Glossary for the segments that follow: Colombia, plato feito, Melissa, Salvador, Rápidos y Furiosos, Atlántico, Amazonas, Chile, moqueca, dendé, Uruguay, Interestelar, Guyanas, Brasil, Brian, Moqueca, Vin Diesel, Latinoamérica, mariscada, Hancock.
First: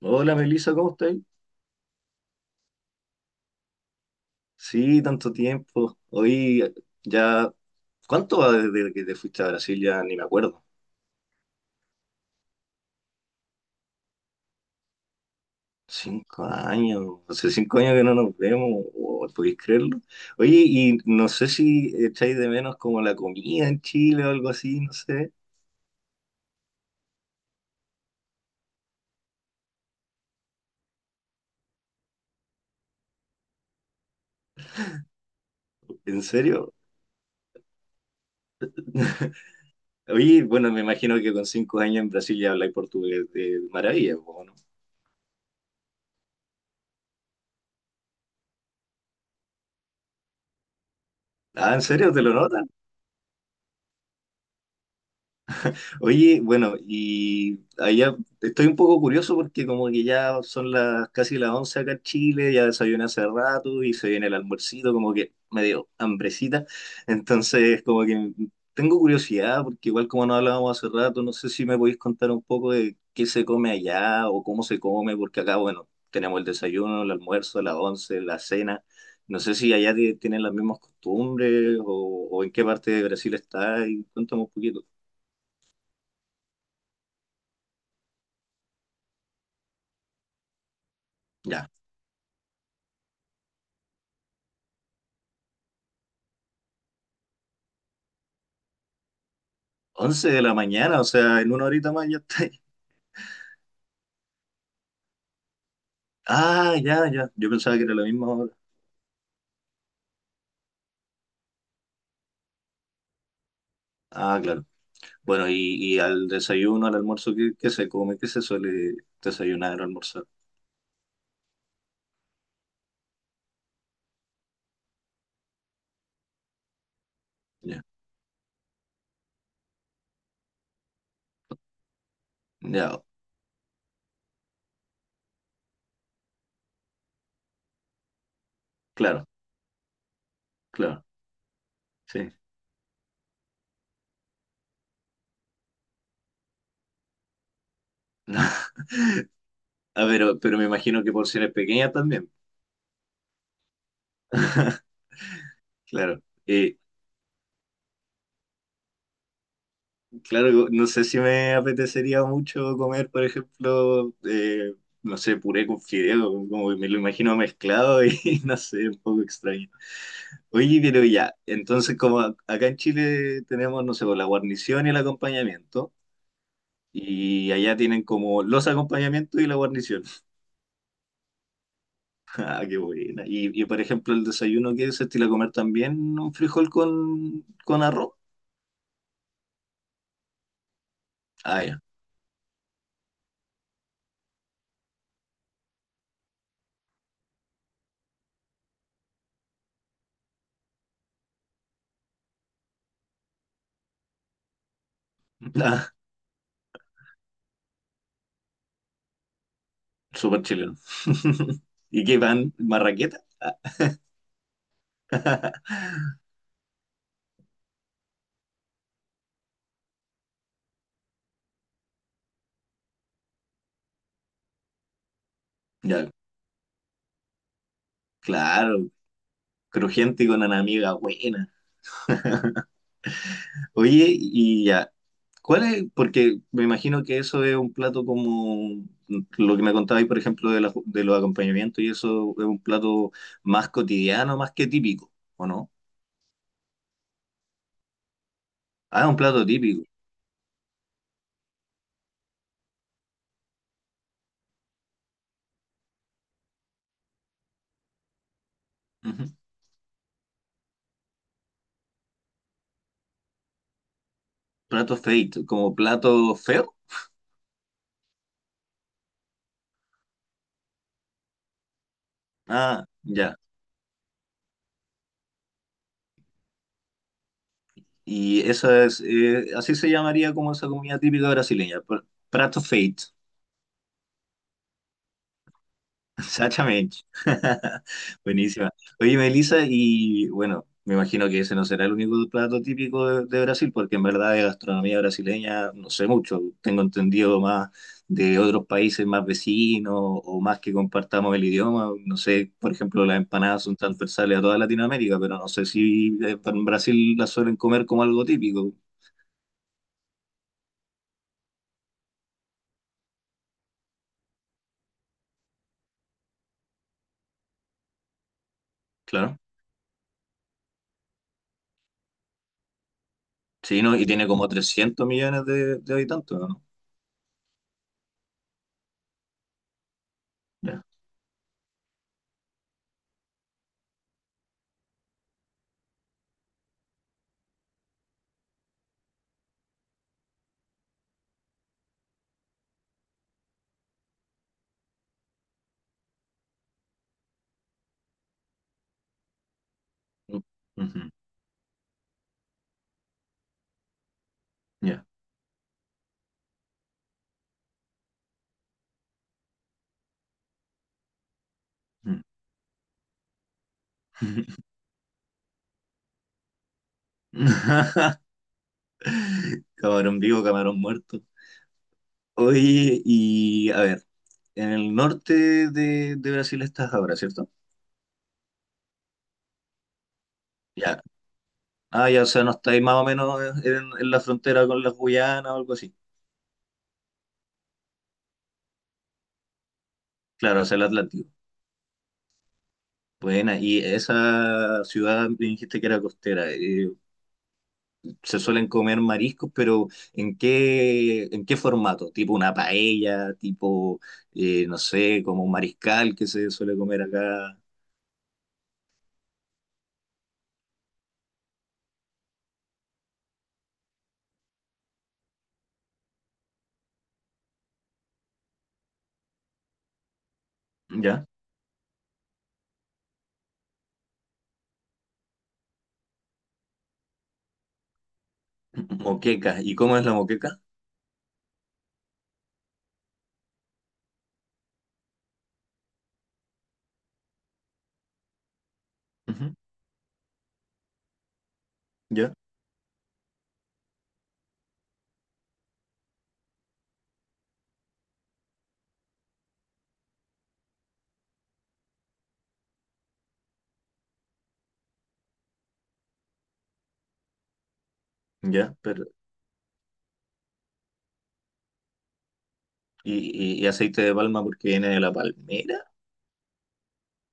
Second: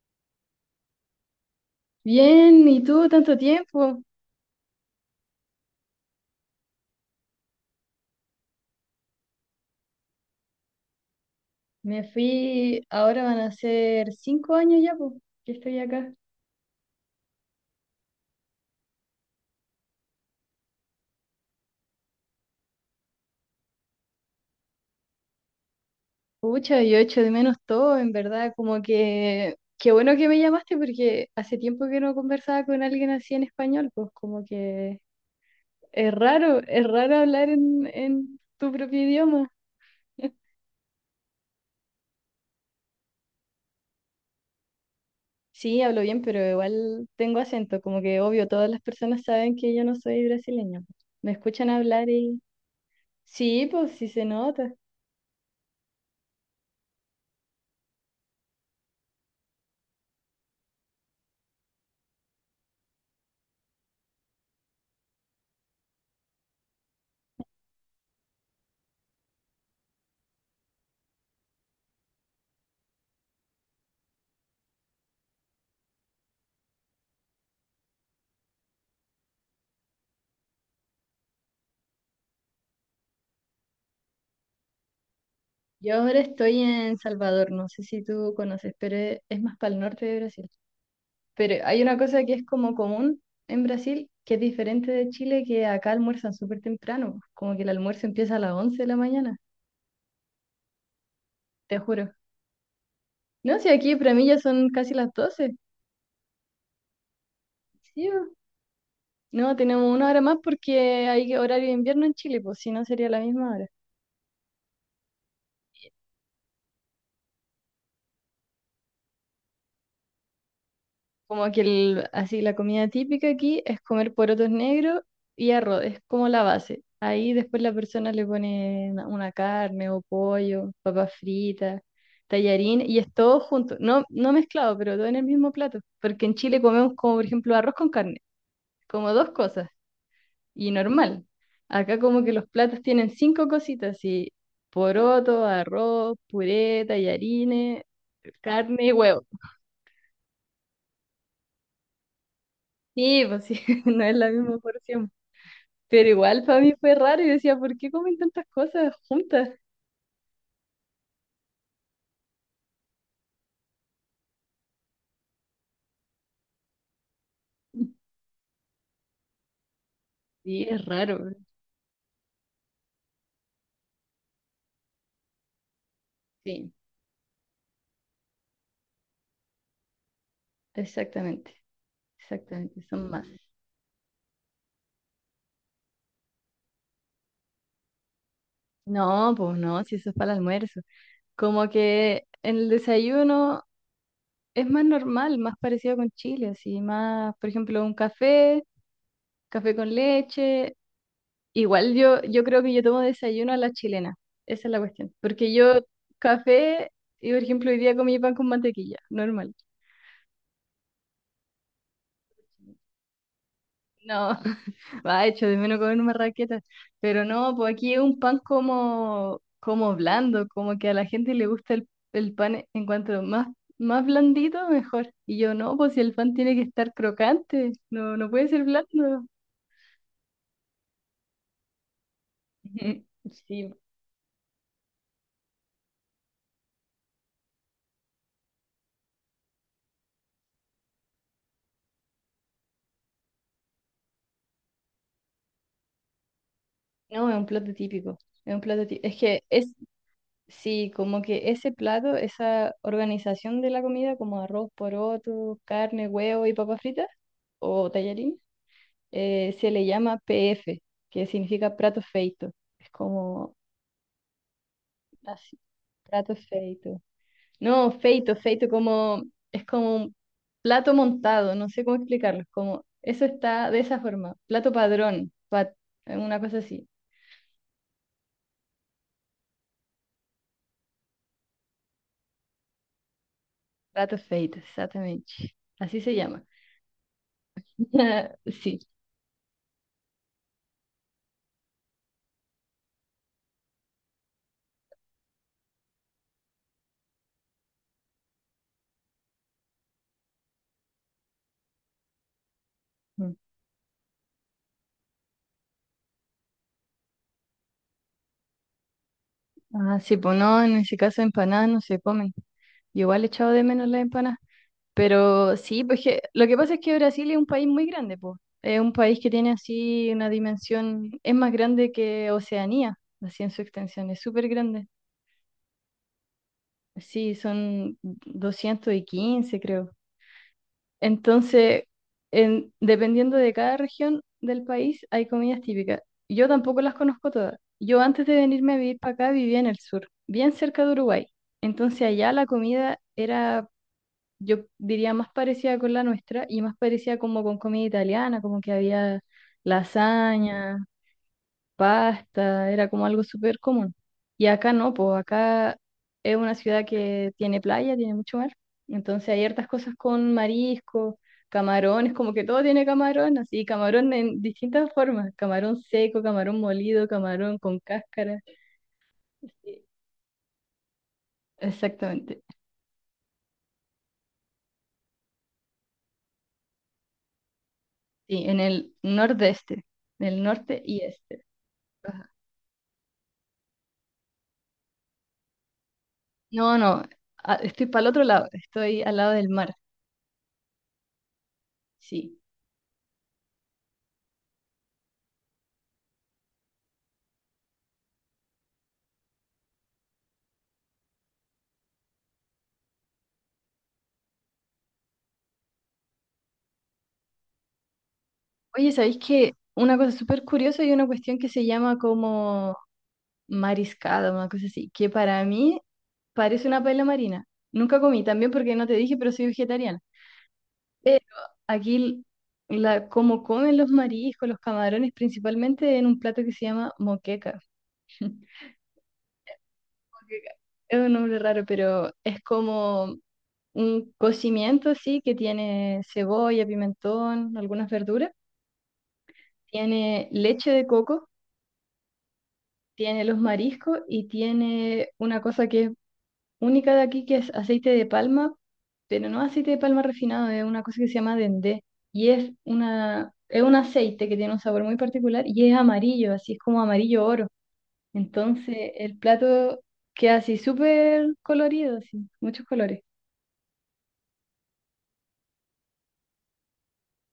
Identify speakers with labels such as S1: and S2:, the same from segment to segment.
S1: Hola Melissa, ¿cómo estáis?
S2: Bien, ¿y tú? Tanto tiempo.
S1: Sí, tanto tiempo. Hoy ya. ¿Cuánto va desde que te fuiste a Brasil? Ya ni me acuerdo.
S2: Me fui, ahora van a ser 5 años ya, pues, que estoy acá.
S1: 5 años. Hace 5 años que no nos vemos. Oh, ¿podéis creerlo? Oye, y no sé si echáis de menos como la comida en Chile o algo así, no sé.
S2: Pucha, yo echo de menos todo, en verdad, como que, qué bueno que me llamaste porque hace tiempo que no conversaba con alguien así en español, pues como que
S1: ¿En serio?
S2: es raro hablar en tu propio idioma.
S1: Oye, bueno, me imagino que con 5 años en Brasil ya habláis portugués de maravilla, po, ¿no?
S2: Sí, hablo bien, pero igual tengo acento, como que obvio, todas las personas saben que yo no soy brasileña. Me escuchan
S1: Ah, ¿en
S2: hablar
S1: serio? ¿Te lo
S2: y
S1: notas?
S2: sí, pues sí se nota.
S1: Oye, bueno, y allá estoy un poco curioso porque como que ya son las casi las 11 acá en Chile, ya desayuné hace rato y se viene el almuercito, como que me dio hambrecita. Entonces, como que tengo curiosidad porque igual como no hablábamos hace rato, no sé si me podéis contar un poco de qué se come allá o cómo se come, porque acá, bueno, tenemos el desayuno, el almuerzo, las 11, la cena. No sé si allá tienen las mismas costumbres o en qué parte de Brasil está y cuéntame un poquito.
S2: Yo ahora estoy en Salvador, no sé si tú conoces, pero es más para el norte de Brasil. Pero hay una cosa que es como común en Brasil, que es diferente de Chile, que acá almuerzan súper temprano, como que el almuerzo empieza a las 11 de la mañana,
S1: 11 de la mañana, o sea, en una
S2: te
S1: horita más
S2: juro.
S1: ya está ahí.
S2: No, si aquí para mí ya son casi las 12.
S1: Ah, ya, ya. Yo pensaba que era la
S2: Sí, bo.
S1: misma hora.
S2: No, tenemos una hora más porque hay horario de invierno en Chile, pues si no sería la misma hora.
S1: Ah, claro. Bueno, y al desayuno, al almuerzo, ¿qué se come? ¿Qué se suele desayunar o almorzar?
S2: Como que así la comida típica aquí es comer porotos negros y arroz, es como la base. Ahí después la
S1: Ya,
S2: persona le pone una carne o pollo, papas fritas, tallarín y
S1: ya,
S2: es todo junto, no, no mezclado, pero todo en el mismo plato. Porque en Chile comemos como por ejemplo arroz con carne, como
S1: claro,
S2: dos cosas y
S1: claro,
S2: normal. Acá como que
S1: sí.
S2: los platos tienen cinco cositas y poroto, arroz, puré, tallarines, carne y huevo.
S1: Ah, pero me imagino que porciones pequeñas también.
S2: Sí, pues sí, no es la misma porción. Pero
S1: Claro.
S2: igual para mí fue raro y decía, ¿por qué comen tantas cosas juntas?
S1: Claro, no sé si me apetecería mucho comer, por ejemplo, no sé, puré con fideo, como que me lo imagino mezclado y no sé, un poco extraño.
S2: Sí,
S1: Oye,
S2: es
S1: pero
S2: raro,
S1: ya, entonces como acá en Chile tenemos, no sé, pues, la guarnición y el acompañamiento,
S2: sí,
S1: y allá tienen como los acompañamientos y la guarnición.
S2: exactamente,
S1: Ah, qué
S2: exactamente, son
S1: buena.
S2: más.
S1: Y, por ejemplo, el desayuno que se estila comer también un frijol con arroz.
S2: No, pues no, si eso es para el almuerzo.
S1: Ah,
S2: Como
S1: ya.
S2: que en el desayuno es más normal, más parecido con Chile, así, más, por ejemplo, un café, café con leche. Igual yo creo que yo tomo desayuno a la chilena, esa es la cuestión. Porque yo
S1: Ah,
S2: café, y por ejemplo, hoy día comí pan con mantequilla, normal.
S1: súper chileno. ¿Y qué pan? ¿Marraqueta? Ah,
S2: No, va hecho de menos comer una raqueta. Pero no, pues aquí es un pan como blando, como que a la gente le gusta el pan en cuanto más, más blandito, mejor. Y yo no, pues si
S1: ya,
S2: el pan tiene que estar crocante, no, no puede ser
S1: claro,
S2: blando.
S1: crujiente y con una amiga buena.
S2: Ujú. Sí,
S1: Oye, y ya. ¿Cuál es? Porque me imagino que eso es un plato como lo que me contabais, por ejemplo, de los acompañamientos, y eso es un plato más cotidiano, más que típico, ¿o no?
S2: no, es un plato típico. Es un plato
S1: Ah,
S2: típico.
S1: es
S2: Es
S1: un
S2: que
S1: plato
S2: es,
S1: típico.
S2: sí, como que ese plato, esa organización de la comida, como arroz, poroto, carne, huevo y papas fritas, o tallarines
S1: Ujú.
S2: se le llama PF, que significa plato feito. Es como
S1: Plato feito,
S2: así,
S1: como plato
S2: plato
S1: feo.
S2: feito. No, feito, feito como es como un plato montado, no sé cómo explicarlo, es como
S1: Ah,
S2: eso
S1: ya.
S2: está de esa forma, plato padrón, una cosa así,
S1: Y eso es, así se llamaría como esa comida típica brasileña, prato feito.
S2: plato feito, exactamente. Así se llama.
S1: Exactamente. Buenísima.
S2: Sí.
S1: Oye, Melissa, y bueno, me imagino que ese no será el único plato típico de Brasil, porque en verdad de gastronomía brasileña no sé mucho. Tengo entendido más de otros países más vecinos o más que compartamos el idioma. No sé, por ejemplo, las
S2: Mm.
S1: empanadas son transversales a toda Latinoamérica, pero no sé si en Brasil las suelen comer como algo típico.
S2: Ah, sí, pues no, en ese caso empanadas no se comen. Yo igual he echado de menos las empanadas. Pero sí, pues que, lo que pasa es que Brasil es un país muy grande, pues. Es un país que
S1: Claro.
S2: tiene así una dimensión, es más grande que Oceanía, así en su
S1: Sí, ¿no? Y
S2: extensión, es
S1: tiene como
S2: súper grande.
S1: 300 millones de habitantes, ¿o no?
S2: Sí, son 215 creo.
S1: Ya.
S2: Entonces, dependiendo de cada región del país, hay comidas típicas. Yo tampoco las conozco todas. Yo antes de venirme a vivir para acá vivía en el sur, bien cerca de Uruguay. Entonces allá la comida era yo diría más parecida con la nuestra y más parecida como con comida italiana, como que había lasaña,
S1: Ujú.
S2: pasta, era como algo súper común. Y acá no,
S1: Ya.
S2: pues acá es una ciudad que tiene playa, tiene mucho mar, entonces hay hartas cosas con marisco, camarones,
S1: Mm.
S2: como que todo tiene camarón, así camarón en distintas formas, camarón seco, camarón molido, camarón con cáscara. Sí,
S1: Camarón vivo, camarón muerto.
S2: exactamente,
S1: Oye, y a ver, en el norte de Brasil estás ahora, ¿cierto?
S2: sí, en el nordeste, en el norte y
S1: Ya.
S2: este.
S1: Ah, ya, o sea, no estáis más o menos en la frontera con las Guyanas o algo así.
S2: No, no, estoy para el otro lado, estoy al lado del mar,
S1: Claro, hacia el Atlántico.
S2: sí.
S1: Buena, y esa ciudad me dijiste que era costera, se suelen comer mariscos, pero ¿en qué formato? ¿Tipo una paella? ¿Tipo, no sé, como un mariscal que se suele comer acá?
S2: Oye, ¿sabéis que una cosa súper curiosa y una cuestión que se llama como mariscada, una cosa así, que para mí parece una paella marina? Nunca comí, también porque no te dije, pero soy vegetariana. Pero
S1: ya.
S2: aquí, como comen los mariscos, los camarones, principalmente en un plato que se llama moqueca.
S1: Moqueca. ¿Y cómo es la
S2: Moqueca.
S1: moqueca?
S2: Es un nombre raro, pero es como un cocimiento, sí, que tiene cebolla, pimentón, algunas verduras,
S1: Ujú.
S2: tiene leche de coco,
S1: Ya,
S2: tiene los mariscos y tiene una cosa que es única de aquí, que es aceite de palma, pero no aceite de palma refinado, es una cosa que se llama dendé y es un aceite que tiene un sabor muy particular y es amarillo, así es como amarillo oro.
S1: ya,
S2: Entonces
S1: pero.
S2: el plato queda así súper colorido, así, muchos colores.
S1: ¿Y, y aceite de palma porque viene de la palmera?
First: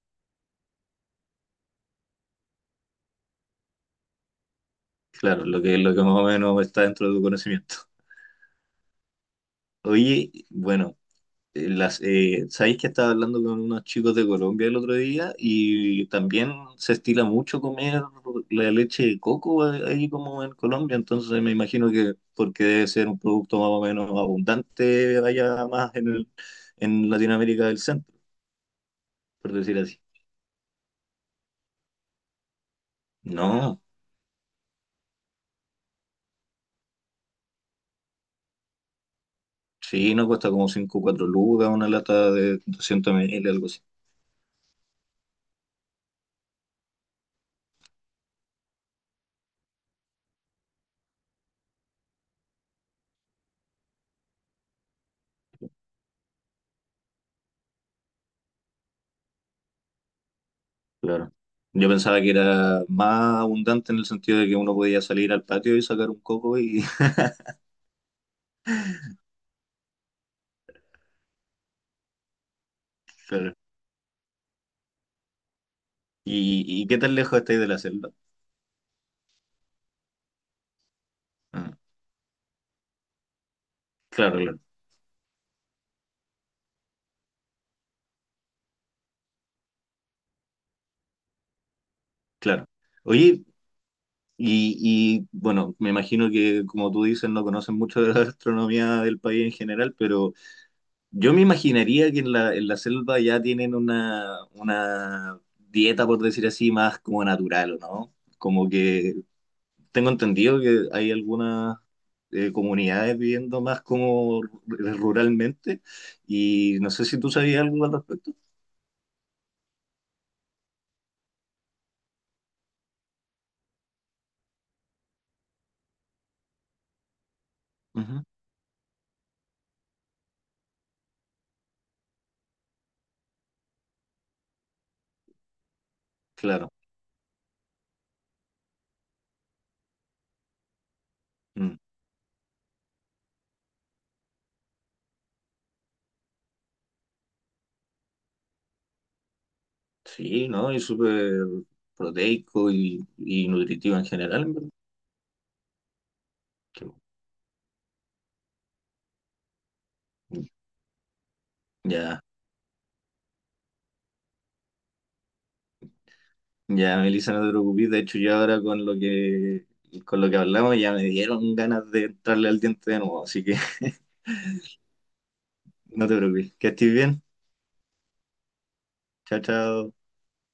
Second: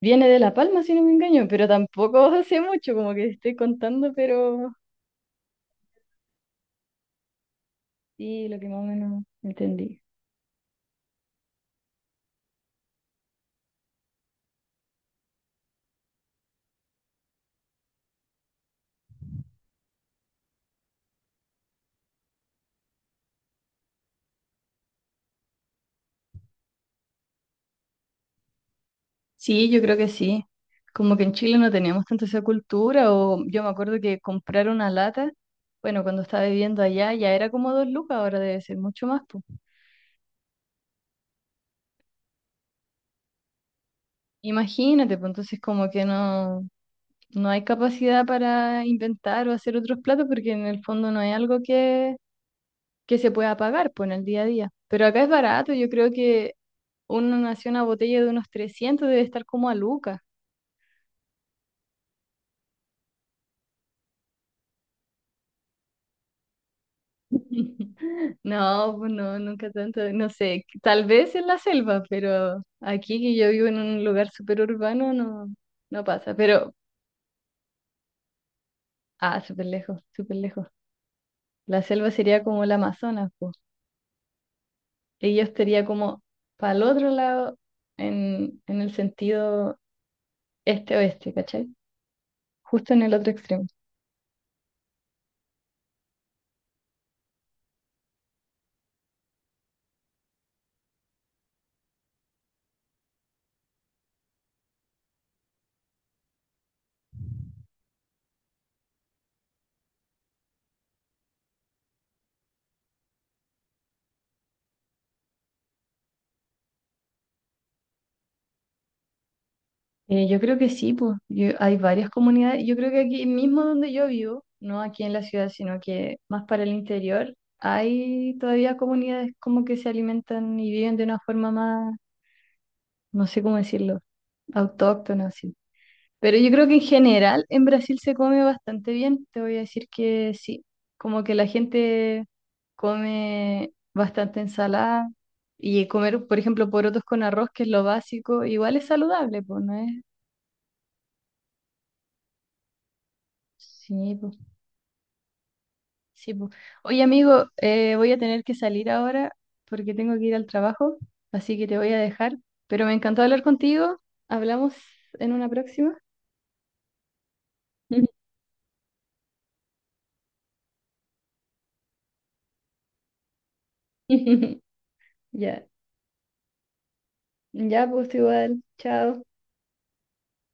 S2: Viene de La Palma, si no me engaño, pero tampoco sé mucho, como que estoy contando, pero
S1: Claro, lo que más o menos está dentro de tu conocimiento.
S2: sí, lo que más o menos entendí.
S1: Oye, bueno, sabéis que estaba hablando con unos chicos de Colombia el otro día y también se estila mucho comer la leche de coco, ahí como en Colombia, entonces me imagino que porque debe ser un producto más o menos abundante allá más en Latinoamérica del centro, por
S2: Sí,
S1: decir
S2: yo creo
S1: así.
S2: que sí. Como que en Chile no teníamos tanto esa cultura, o yo me
S1: No.
S2: acuerdo que comprar una lata, bueno, cuando estaba viviendo allá ya era como 2 lucas, ahora debe ser mucho más, pues.
S1: Sí, no cuesta como 5 o 4 lucas una lata de 200 ml, algo así.
S2: Imagínate, pues entonces como que no, no hay capacidad para inventar o hacer otros platos, porque en el fondo no hay algo que se pueda pagar pues, en el día a día. Pero acá es barato, yo creo que una botella de unos 300 debe estar como a Luca.
S1: Claro. Yo pensaba que era más abundante en el sentido de que uno podía salir al patio y sacar un coco y...
S2: No, pues no, nunca tanto, no sé, tal vez en la selva, pero aquí que yo
S1: Claro.
S2: vivo en un lugar súper urbano no, no pasa, pero,
S1: Y qué tan lejos estáis de la celda?
S2: ah, súper lejos, súper lejos.
S1: Ah,
S2: La selva sería como el Amazonas, pues,
S1: claro, claro,
S2: y yo estaría como para el otro lado en el sentido este-oeste, ¿cachai?
S1: claro.
S2: Justo en el otro
S1: Oye,
S2: extremo.
S1: y, y bueno, me imagino que como tú dices, no conocen mucho de la gastronomía del país en general, pero yo me imaginaría que en la selva ya tienen una dieta, por decir así, más como natural, ¿o no? Como que tengo entendido que hay algunas comunidades viviendo más como ruralmente y no sé si tú sabías algo al respecto.
S2: Yo creo que sí, pues hay varias comunidades. Yo creo que aquí mismo donde yo vivo, no aquí en la ciudad, sino que más para el interior,
S1: Ujú.
S2: hay todavía comunidades como que se alimentan y viven de una forma más, no sé cómo decirlo, autóctona, así. Pero yo creo
S1: Claro.
S2: que en general en Brasil se come bastante bien. Te voy a decir que sí, como que la
S1: Mm.
S2: gente come bastante ensalada y comer, por ejemplo, porotos con arroz, que es lo básico, igual es saludable, pues no es.
S1: Sí, ¿no? Y súper proteico y nutritivo en
S2: Sí, pues.
S1: general, en verdad.
S2: Sí, po.
S1: Qué
S2: Oye, amigo, voy a tener que salir ahora porque tengo que ir al
S1: bueno.
S2: trabajo, así que te voy a
S1: Ya,
S2: dejar. Pero me encantó hablar contigo. Hablamos en una próxima.
S1: ya, Melissa, no te preocupes. De hecho, yo ahora con lo que hablamos ya me dieron ganas de entrarle al diente de nuevo, así que
S2: Ya,
S1: no te preocupes. Que estés bien.
S2: ya, pues igual. Chao.
S1: Chao, chao.